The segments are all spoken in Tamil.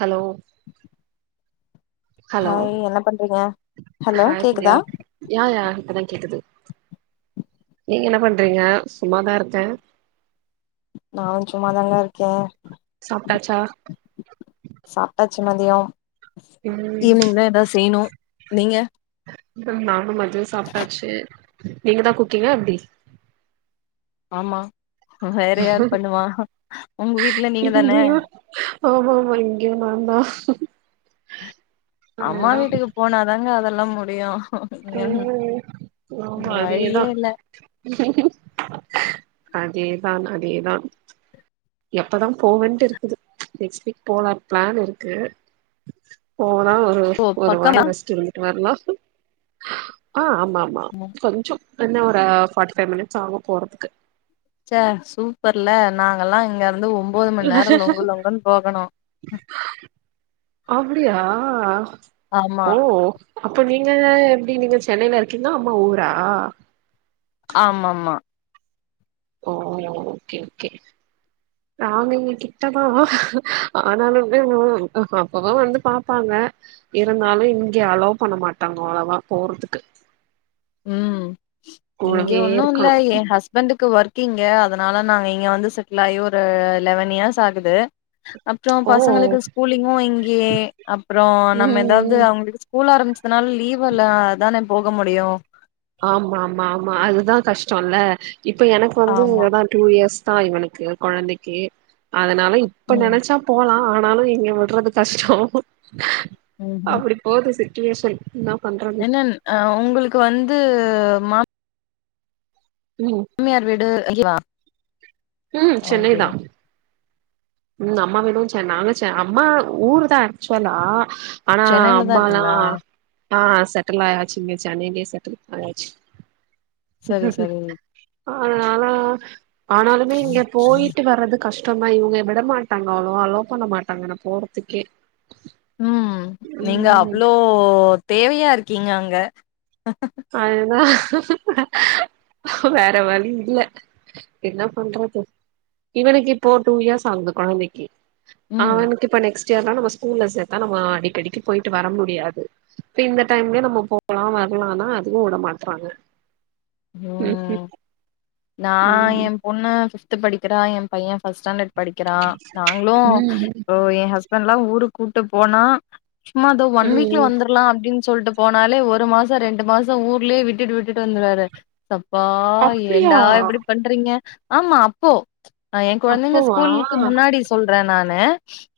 ஹலோ ஹலோ ஹாய் என்ன பண்றீங்க ஹலோ ஹாய் கேக்குதா தியா யாயா இப்பதா கேக்குது நீங்க என்ன பண்றீங்க சும்மாதா இருக்கே நானு சும்மாதாங்க இருக்கே சாப்டாச்சா சாப்டாசு மதியோ ம் ஈவினிங்தா ஏதா செய்யனு நீங்க நானு மதியோ சாப்ட்டாச்சு நீங்க தா குக்கிங்கா எப்டி ஆமா வேற யார் பண்ணுவா உங்க வீட்ல நீங்க தானே ஆமாமா இங்க நா தா அம்மா வீட்டுக்கு போனாதாங்க அதெல்லா முடியு ம் ஆமா அதேதா வழியே இல்ல அதேதான் அதேதான் எப்பதா போவேன்ட்டு இருக்குது நெக்ஸ்ட் வீக் போலானு பிளான் இருக்கு போனா போயி ஓ ஒரு வாரோ பக்கமா ரெஸ்ட் எடுத்துட்வரலா அ ஆமாமா கொஞ்ஜோ என்ன ஒரு ஃபார்ட்டி ஃபைவ் மினிட்ஸ் ஆகு போறதுக்கு ச்சே சூப்பர்ல நாங்கலா இங்க இருந்து ஒம் ஒம்போது மணிநேரம் லொங்கு லொங்கன்னு போகணு அப்டியா ஆமா ஓ அப்போ நீங்க எப்டி நீங்க சென்னையில இருக்கீங்களா அம்மா ஊரா ஆமாமா ஓ ஓகே ஓகே மாமி வீட்டு கிட்டதா ஆனாலுமே அப்பவு வந்து பாப்பாங்க இருந்தாலு இங்க அலோவ் பண்ண மாட்டாங்க அவ்ளவா போறதுக்கு ம் இங்க கூடவே ஒன்னு இல்ல இருக்கணு என் ஹஸ் ஹஸ்பண்ட்க்கு ஒர்க்கிங்கு அதனால நாங்க இங்க வந்து செட்டில் ஆகி ஒரு லெவன் இயர்ஸ் ஆகுது அப்போ ஓ பசங்களுக்கு ஸ்கூலிங்கு இங்கயே அப்றோ ம் நம்ம எதாவது ம் அவங்களுக்கு ஸ்கூல் ஆரம்பிச்சதுனால லீவ் இல்ல அதான போக முடியு ஆமா ஆமா ஆமா அதுதா கஷ்டோல்ல இப்ப எனக்கு வந்து ஆமா எதா டூ இயர்ஸ் தா இவனுக்கு கொழந்தைக்கு அதனால இப்ப ம் நெனைச்சா போலா ஆனாலு இங்க விடுறது கஷ்டோ ம்ஹும் அப்டி போது சிச்சுவேஷன் நா என்னன் அ உங்களுக்கு வந்து மா ம் மாமியார் வீடு அங்கேவா ம் சென்னை தா ம் அம்மா வீடு சென் நாங்க சென் அம்மா ஊரு தா ஆக்சுவலா ஆனா சென்னைல தா அம்மாலா இருக்குங்களா ஆ செட்டெல் ஆயாச்சி இங்க சென்னையிலயே செட்டில் ஆயாச்சி சரி சரி ஆனால ஆனாலுமே இங்க போயிட்டு வர்றது கஷ் டந்தா இவுங்க விட மாட்டாங்க அவளோவா அளோ பண்ண மாட்டாங்க நா போறதுக்கே ம் நீங்க ம் அவ்ளோ தேவையா இருக்கீங்க அங்க அதுதா வேற வழி இல்ல என்ன பண்றது இவனுக்கு இப்போ டூ இயர்ஸ் ஆகுது கொழந்தைக்கி ம் அவனுக்கு இப்ப நெக்ஸ்ட் இயரா நம்ம ஸ்கூல்ல சேத்தா நம்ம அடிக்கடிக்கி போயிட்டு வர முடியாது இப்ப இந்த டைம்லே நம்ம போலா வர்லானா அதுக்கு உட மாட்றாங்க ம் நா ம் என் பொண்ணு ஃபிப்து படிக்கறா ஏன் பையன் ஃபஸ்ட் ஸ்டாண்ட் படிக்கறான் நாங்ளு ம் ம் இப்போ என் ஹஸ்பண்ட்லா ஊருக் கூட்டு போனா சும்மா தோ ம் ஒன் வீக்ல ம் வந்ர் லா அப்டின் சொல்ட்டு போனாலே ஒரு மாச ரெண்டு மாச ஊர்லேயே விட்டுட்டு விட்டுட்டு வந்துருவாரு சப்பா அப்டியா ஏன்டா இப்டி பண்றீங்க ஆமா அப்போ என் கொழந்தங்க அப்பவா ஸ்கூலுக்கு முன்னாடி சொல்ற நானு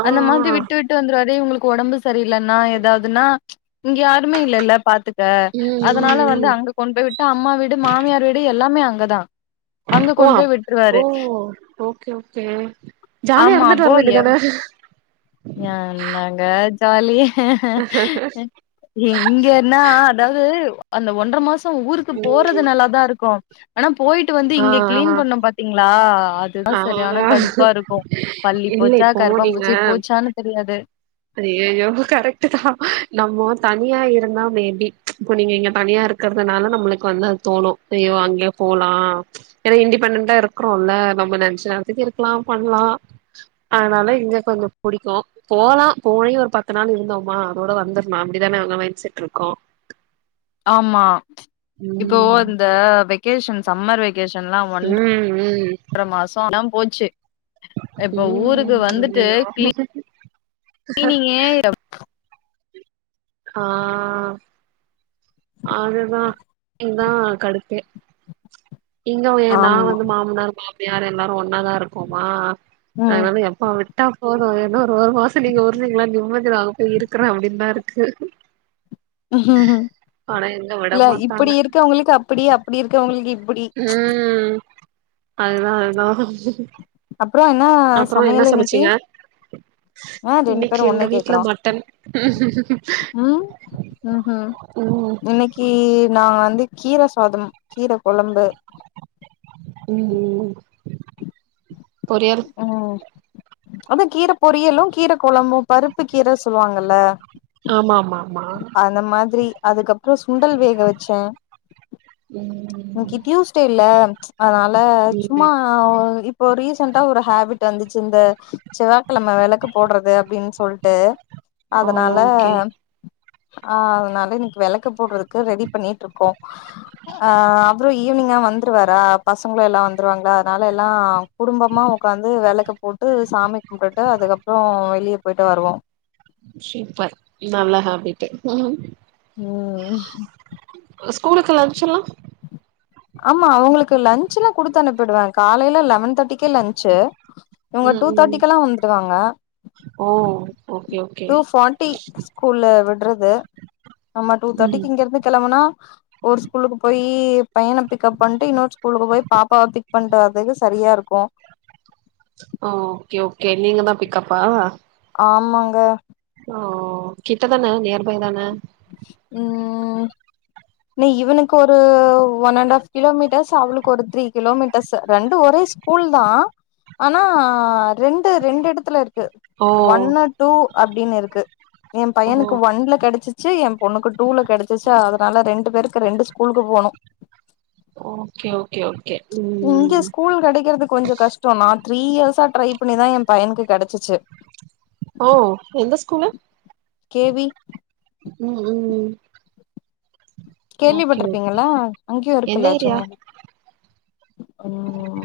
ஆ ஆ அந்த மாரி விட்டு விட் டு வந்துருவாரு இவங்ளுக்கு ஒடம்பு சரியில்ன்னா ஏதாவ்துன்னா இங்க யாருமே இல்லல்ல பாத்துக்க ம் அதனால ம் வந்து ம் அங்க கொண்ட் போய் விட்டு அம்மா வீடு மாமியார் வீடு எல்லாமே அங்கதா அங்க ஓ கொண்டு போய் அப் விட்டுருவாரு ஓ ஓகே ஓகே ஜாலி ஆமா இர்ந்துட்டு அப்போ எ வரவேண்டிதான என்னங்க ஜாலி இங்கன்னா அதாவ்து அந்த ஒன்ற மாசம் ஊருக்கு போறது ம் நல்லாதாருக்கு ஆனா போயிட்டு வந்து ஆ இங்க கிளீன் பண்ணோ பாத்தீங்களா அதுதா ஆ சரியான ஆ கடுப்பாருக்கு பள்ளி இல்ல போச்சா இப்போ கர்ப்பான்பூச்சி போச்சான்னு தெரியாது ஐயயோ கரெக்டுதா நம்மோ தனியா இருந்தா மேபி இப்போ நீங்க இங்க தனியா இருக் கற்துனால நம்ளுக்கு வந்து அது தோணு அயோ அங்கயே போலா ஏன்னா இண்டிபெண்டண்டா இருக்றோல்ல நம்ம நென்ச்ச நேரத்துக்கு இருக்லா பண்லா அனால இங்க கொஞ்சோ புடிக்கு போலா போயி ஒரு பத்து நாளு இருந்தோம்மா அதோட வந்துர்னு அப்டிதானே ஒங்க மைண்ட் செட் இருக்கோ ஆமா இப்போ ம் இந்த வெக்கேஷன் சம்மர் வெக் கேஷன்லா ம் ம் ஒன்ற மாச எல்லா போச்சு இப்ப ஊருக்கு ம் வந்துட்டு ஐயையோ கிளி கிளினீங்கே ஆ அதுதா இதா கடுப்பே இங்க வ ஏ நா ஆமா வந்து மாமனார் மாமியார் எல்லாரு ஒன்னாாதா இருக்கோமா அனால அப்பா விட்டா போது என்ன ஒரு ஒரு மாச நீங்க உர்ரிங்களா நிம்மதி நாங்க போய் இருக்கற அப்டின்தா இருக்கு ம் ம் ஆனா எங்க விட இல்ல மாட்டாங்க இப்டி இருக்கவங்களுக்கு அப்டி அப்டி இருக்கவங்களுக்கு இப் உம் அதுதா அதா அப்றோ என்ன அப்றோ என்ன சமையல் இன்னைக்கு சமச்சீங்க ஆ ரெண்டு இன்னக்கி பேரு எங்க ஒன்னே வீட்ல கேக்குறோ மட்டன் ம் ம் ம் இன்னக்கி நா வந்து கீர சாதம் கீர கொழம்பு ம் ம் பொரியல் ம் அதா கீர பொரியலு கீர கொழம்பு பருப்பு கீர சொல்லுவாங்கல்ல ஆமாமா அந்த மாதிரி அதுக்கப்றோ சுண்டல் வேக வச்ச ம் இன்னிகி டியூஸ்டேல்ல அதனால சும்மா ம் ஆ இப்போ ரீசென்டா ஒரு ஹேபிட் வந்திச்சி இந்த செவ்வாகிழம வெளக்கு போட்றது அப்டின் சொல் டு அதனால ஓகே ஆ அதனால இன்னிக் வெளக் கு போடறக்கு ரெடி பண்ணிட்டுருக்கோ ஆ அப்றம் ஈவினிங்கா வந்து வந்துருவாரா பசங்களும் எல்லா வந்துருவாங்களா அதனால எல்லா குடும்பமா ஒக்காந்து வெளக்கு போட்டு சாமி கும்புட்டு அதுக்கப்றம் வெளிய போயிட்டு வருவோ சூப்பர் நல்லா ஹாப்பிட்டு் ம் ஸ்கூலுக்கு லன்சு எல்லா ஆமா அவுங்களுக்கு லன்ச்ல்லா குடுத்து அனுப்பிடுவே காலையில லெவன் தேட்டிக்கே லஞ்சு இவுங்க ம் டூ ம் தேட்டிக்கல்லா வந்துருவாங்க ஓ ஓகே ஓகே டூ ஃபாட்டி ஸ்கூல்ல விட்றது நம்மா டூ ம் தேட்டிக்கு இங்க இருந்து கெளம்புனா ஒரு ஸ்கூலுக்கு போய் பையன பிக்கப் பண்ணிட்டு இன்னொரு ஸ்கூலுக்கு போய் பாப்பாவ பிக் பண்ணிட்டு வரதுக்கு சரியா இருக்கூ ம் ஓகே ஓகே நீங்க தா பிக்கப்பா ஆமாங்க ஓ கிட்டதான நியர்பை தான ம் னு இவனுக்கு ஒரு ஒன் அண்ட் ஆஃப் கிலோமீட்டர்ஸ் அவளுக்கு ஒரு த்ரீ கிலோமீட்டர்ஸ் ரெண்டு ஒரே ஸ்கூல் தா ஆனா ரெண்டு ரெண்டு எடத்துல இருக்கு ஓ ஒன்ன டூ அப்டின்னு இருக்கு என் ஓ பையனுக்கு ஒன்ல கெடைச்சி சி என் பொண்ணுக்கு டூல கெடச்சிச்சு அதனால ரெண்டு பேருக்கு ரெண்டு ஸ்கூலுக்கு போனு ஓகே ஓகே ஓகே இங்க ம் ஸ்கூல் கெடைக்கிறது கொஞ்சொ கஷ் டொ நா த்ரீ இயர்ஸா ட்ரை பண்ணி தா என் பையனுக்கு கடச்சிச்சு ஓ எந்த ஸ்கூலு கே வி ம் ம் ஓகே ஓகே கேள்விப்பட்ருப்பீங்கள அங்கேயு எந்த இருக்குல்ல ஏரியா சென்னையில ம்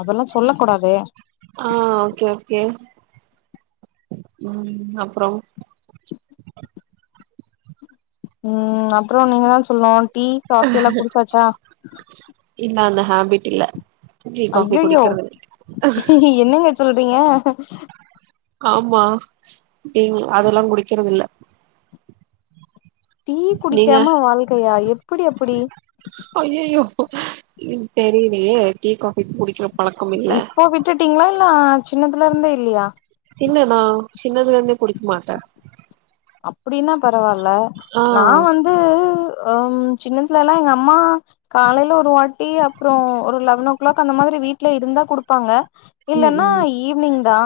அதெல்லா சொல்ல கூடாது ஆ ஓகே ஓகே ம் அப்றோ ம் அப்றோ நீங்க தா சொல்னூ டீ காஃபி எல்லா குடிச்சாச்சா இல்ல அந்த ஹேபிட் இல்ல டீ காஃபி அய்யயோ குடிக்கிறது இல்ல. என்னங்க சொல்றீங்க ஆமா டீ அதெல்லா குடிக்கறதில்ல டீ நீங்க குடிக்காம வாழ்க்கையா எப்புடி அப்புடி அய்யயோ தெரியிலையே டீ காஃபி குடிக்கிற பழக்கம் இல்ல உட்டுட்டீங்ளா இல்ல சின்னதுல இருந்தே இல்லையா இல்ல நா சின்னதுல இருந்தே குடிக்க மாட்டே அப்டின்னா பரவால்ல ஆ நா வந்து தூ ஆம் சின்னதுல எல்லா எங்க அம்மா காலையில ஒரு வாட்டி அப்புறொ ஒரு லெவன் ஓ கிளாக் அந்த மாதிரி வீட்ல இருந்தா குடுப்பாங்க ம் இல்லன்னா ம் ஈவினிங் தா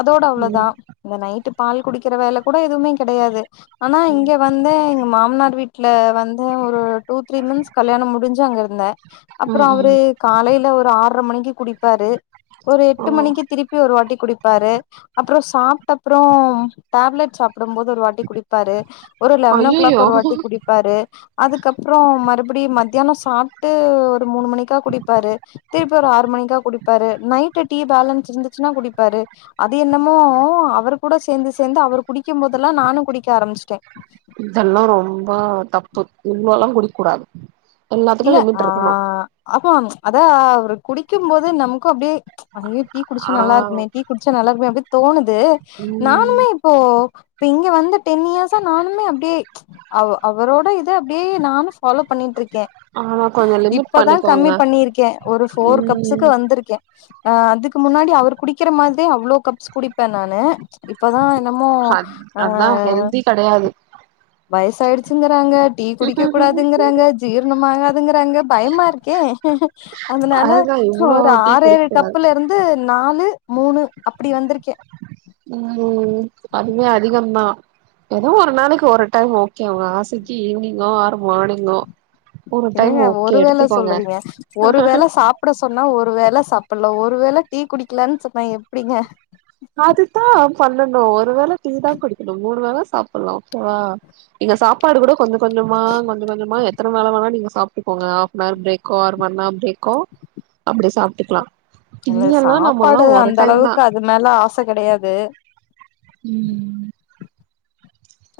அதோட ம் அவ்ளோதா இந்த நைட்டு பால் குடிக்கிற வேல கூட எதுவ்மே கெடையாது ஆனா ம் இங்க வந்து எங்க மாமனார் வீட்ல வந்து ஒரு டூ த்ரீ மந்த்த்ஸ் கல்யாணம் முடிஞ்சு அங்க இருந்தே அப்புறோ ம் அவரு ம் காலையில ஒரு ஆர்ர மணிக்கு குடிப்பாரு ஒரு ஓ எட்டு மணிக்கு திருப்பி ஒரு வாட்டி குடிப்பாரு அப்புறொ சாப்ட்ட அப்புறொ டேப்லெட் சாப் டும் போது ஒரு வாட்டி குடிப்பாரு ஒரு லெவன் ஓ கிளாக் ஐயையோ ஒரு வாட்டி குடிப் பாரு அதுக்கப்றோ மறுபடி மத்தியானொ சாப்ட்டு ஒரு மூணு மணிக்கா குடிப்பாரு திருப்பி ஒரு ஆறு மணிக்கா குடிப்பாரு நைட்டு டீ பேலன்ஸ் இருந்துச்சுன்னா குடிப்பாரு அது என்னமோ அவர் கூட சேந்து சேந்து அவரு குடிக்கும் போது எல்லாம் நானு குடிக்க ஆரம்பிச்சிட்டே இதெல்லா ரொம்ப தப்பு இவ்ளோ எல்லா குடிக்கூடாது எல்லாத்துக்கு லிமிட் இருக்கணு அப்ப அத அவரு குடிக்கும்போது நமக்கூ அப்டியே ஐயே டீ குடிச்சா ஆ நல்லா இருக்குமே டீ குடிச்சா நல்லா இருக்குமே அப்டி தோணுது ம் நானுமே ஓ இப்ப இங்க வந்து டென் இயர்ஸா நானுமே அப்டியே அவ் அவரோட இத அப்டியே நானு ஃபாலோ பண்ணிட்ருக்கே ஆமா கொஞ்சோ லிமிட் இப்பதா பண்ணிக்கோங்க கம்மி பண்ணிருக்கே ஒரு ஃபோர் கப்ஸுக்கு ம் வந்துருக்கே அ அதுக்கு முன்னாடி அவர் குடிக்கிற மாதிரியே அவ்ளோ கப்ஸ் குடிப்பே நானு இப்பதா என்னமோ அ கெடயாது வயசாயிடுச்சுங்குறாங்க டீ குடிக்க கூடாதுங்குறாங்க ஜீரணம் ஆகாதுங்குறாங்க பயமா இருக்கே அதுனால அதுதா இவ்ளோ ஒரு டீ ஆறு குடிக்க ஏழு கூடாது கப்புல இருந் து நாலு மூணு அப்பிடி வந்திருக்கே ம் அதுமே அதிகம்ந்தா எதோ ஒரு நாளைக்கு ஒரு டைம் ஓகே ஒரு ஆசைக்கு ஈவினிங்கோ ஆர் மானிங்கோ என்னங்க ஒரு வேள சொல்றீங்க ஒரு வேள சாப் ப்புட சொன்னா ஒரு வேள சாப்ட்லா ஒரு வேள டீ குடிக்கலான் சொன்னா எப்டீங்க அதுதா பண்ணணு ஒரு வேள டீ தா குடிக்கணு மூணு வேள சாப்ட்லா ஓகே வா நீங்க சாப்பாடு கூட கொஞ்ச கொஞ்சமா கொஞ்ச கொஞ்சமா எத்தன வேல வேணா நீங்க சாப்ட்டுக்கோங்க அ னார் பிரேக்கோ ஆர் ஒன்ஆர் பிரேக்கோ அப்பிடி சாப்ட்டுக்லா இல்ல சாப்பாடு அந்த தா அளவுக்கு அது மேல ஆச கெடயாது ம்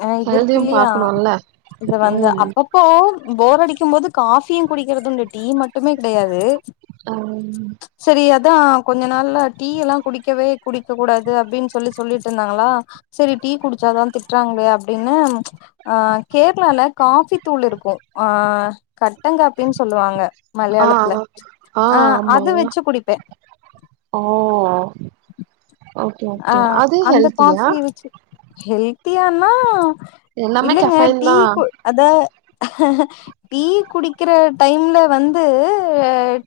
அ இது இருக்கு ஹெல்தியு இல்லயா பாக்கணுல்ல இது வந்து ம் அப்ப போ போர் அடிக்கும் போது காஃபியு குடிக்கிறதுண்டு டீ மட்டுமே கிடையாது அ சரி அதா கொஞ்ச நாள்ல டீ எல்லா குடிக்கவே குடிக்க கூடாது அப்டின் சொல்லி சொல்லிட் டிருந்தாங்களா சரி டீ குடிச்சாதா திட்றாங்களே அப்டின்னு ஆ கேர்ளால காஃபி தூள் இருக்கு ஆ கட்டங்காப்பின் சொல்லுவாங்க ஆ மலையாளத்துல ஆ அது வச்சு குடிப்பே ஓ ஓகே ஆ ஓகே அது அந்த ஹெல்த்தியா காஃபிய வச்சு ஹெல்த்தியானா எல்லாமே இல்லங்க கெஃபைன் டீ தா கு அத டீ குடிக்கிற டைம்ல வந்து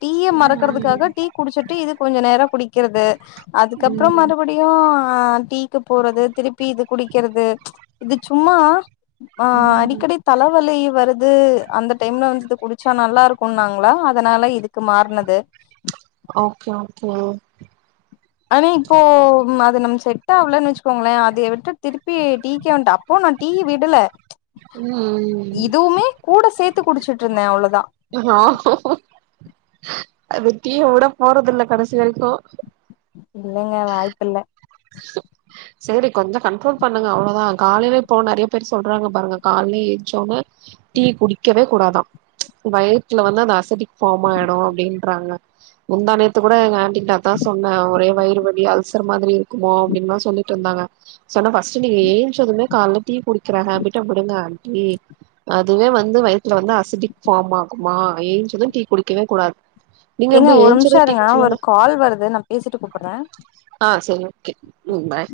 டீய ம் மறக்கறதுக்காக டீ குடிச்சிட்டு இது கொஞ்ச நேரோ குடிக்கறது அதுக்கப்றோ ம் மறு புடியு டீக்கு போறது திருப்பி இது குடிக்கிறது இது சும்மா அ ம் அடிக்கடி தலவலி வருது அந்த டைம்ல வந்து இது குடிச்சா நல்லா இருக்குன்னாங்ளா அதனால இதுக்கு மாற்னது ஓகே ஓகே ஓ ஆனா இப்போ அது நம் செட் ஆவலேனு வச்சுக்கோங்களே அதய விட்டு திருப்பி டீக்கே வன்ட்டே அப்போ நா டீ விடல ம் இதுமே கூட சேத்து குடிச்சுட்டிருந்தே அவ்ளோதா அது டீய உடபோறது இல்ல கடசி வரைக்கு இல்லங்க வாய்ப்பில்ல சேரி கொஞ்சோ கண்ட்ரோல் பண்ணுங்க அவ்ளோதா காலைல இப்போ நெறைய பேர் சொல்றாங்க பாருங்க கால்லே என்ச்சோன டீ குடிக்கவே கூடாதா வயித்துல வந்து அந்த அசிடிக் ஃபார்ம் ஆயிடு அப்டின்றாங்க முந்தா நேத்து கூட எங்க ஆண்ட்டிட்ட அதா சொன்னே ஒரே வயிறு வலி அல்சர் மாதிரி இரு க்குமோ அப்டின்தா சொல்லிட்ருந்தாங்க சொன்னே ஃபஸ்ட்டு நீங்க என்ச்சதுமே கால்ல டீ குடிக்கிற ஹாபிட்ட விடுங்க ஆண்ட்டி அதுவே வந்து வயுத்துல வந்து அசிடிக் ஃபாம் ஆகுமா எய்ன்ச்சுதோ டீ குடிக்கவே கூடாது நீங்க ஏங்க எப்டி ஒரு ஏஞ்சது நிம்ஷோ டீ இருங்க ஒரு குடிச்சிருவீங்களா கால் வருது நா பேசீட்டு கூப்பட்ற ஆ சேரி ஓகே ம் பாய்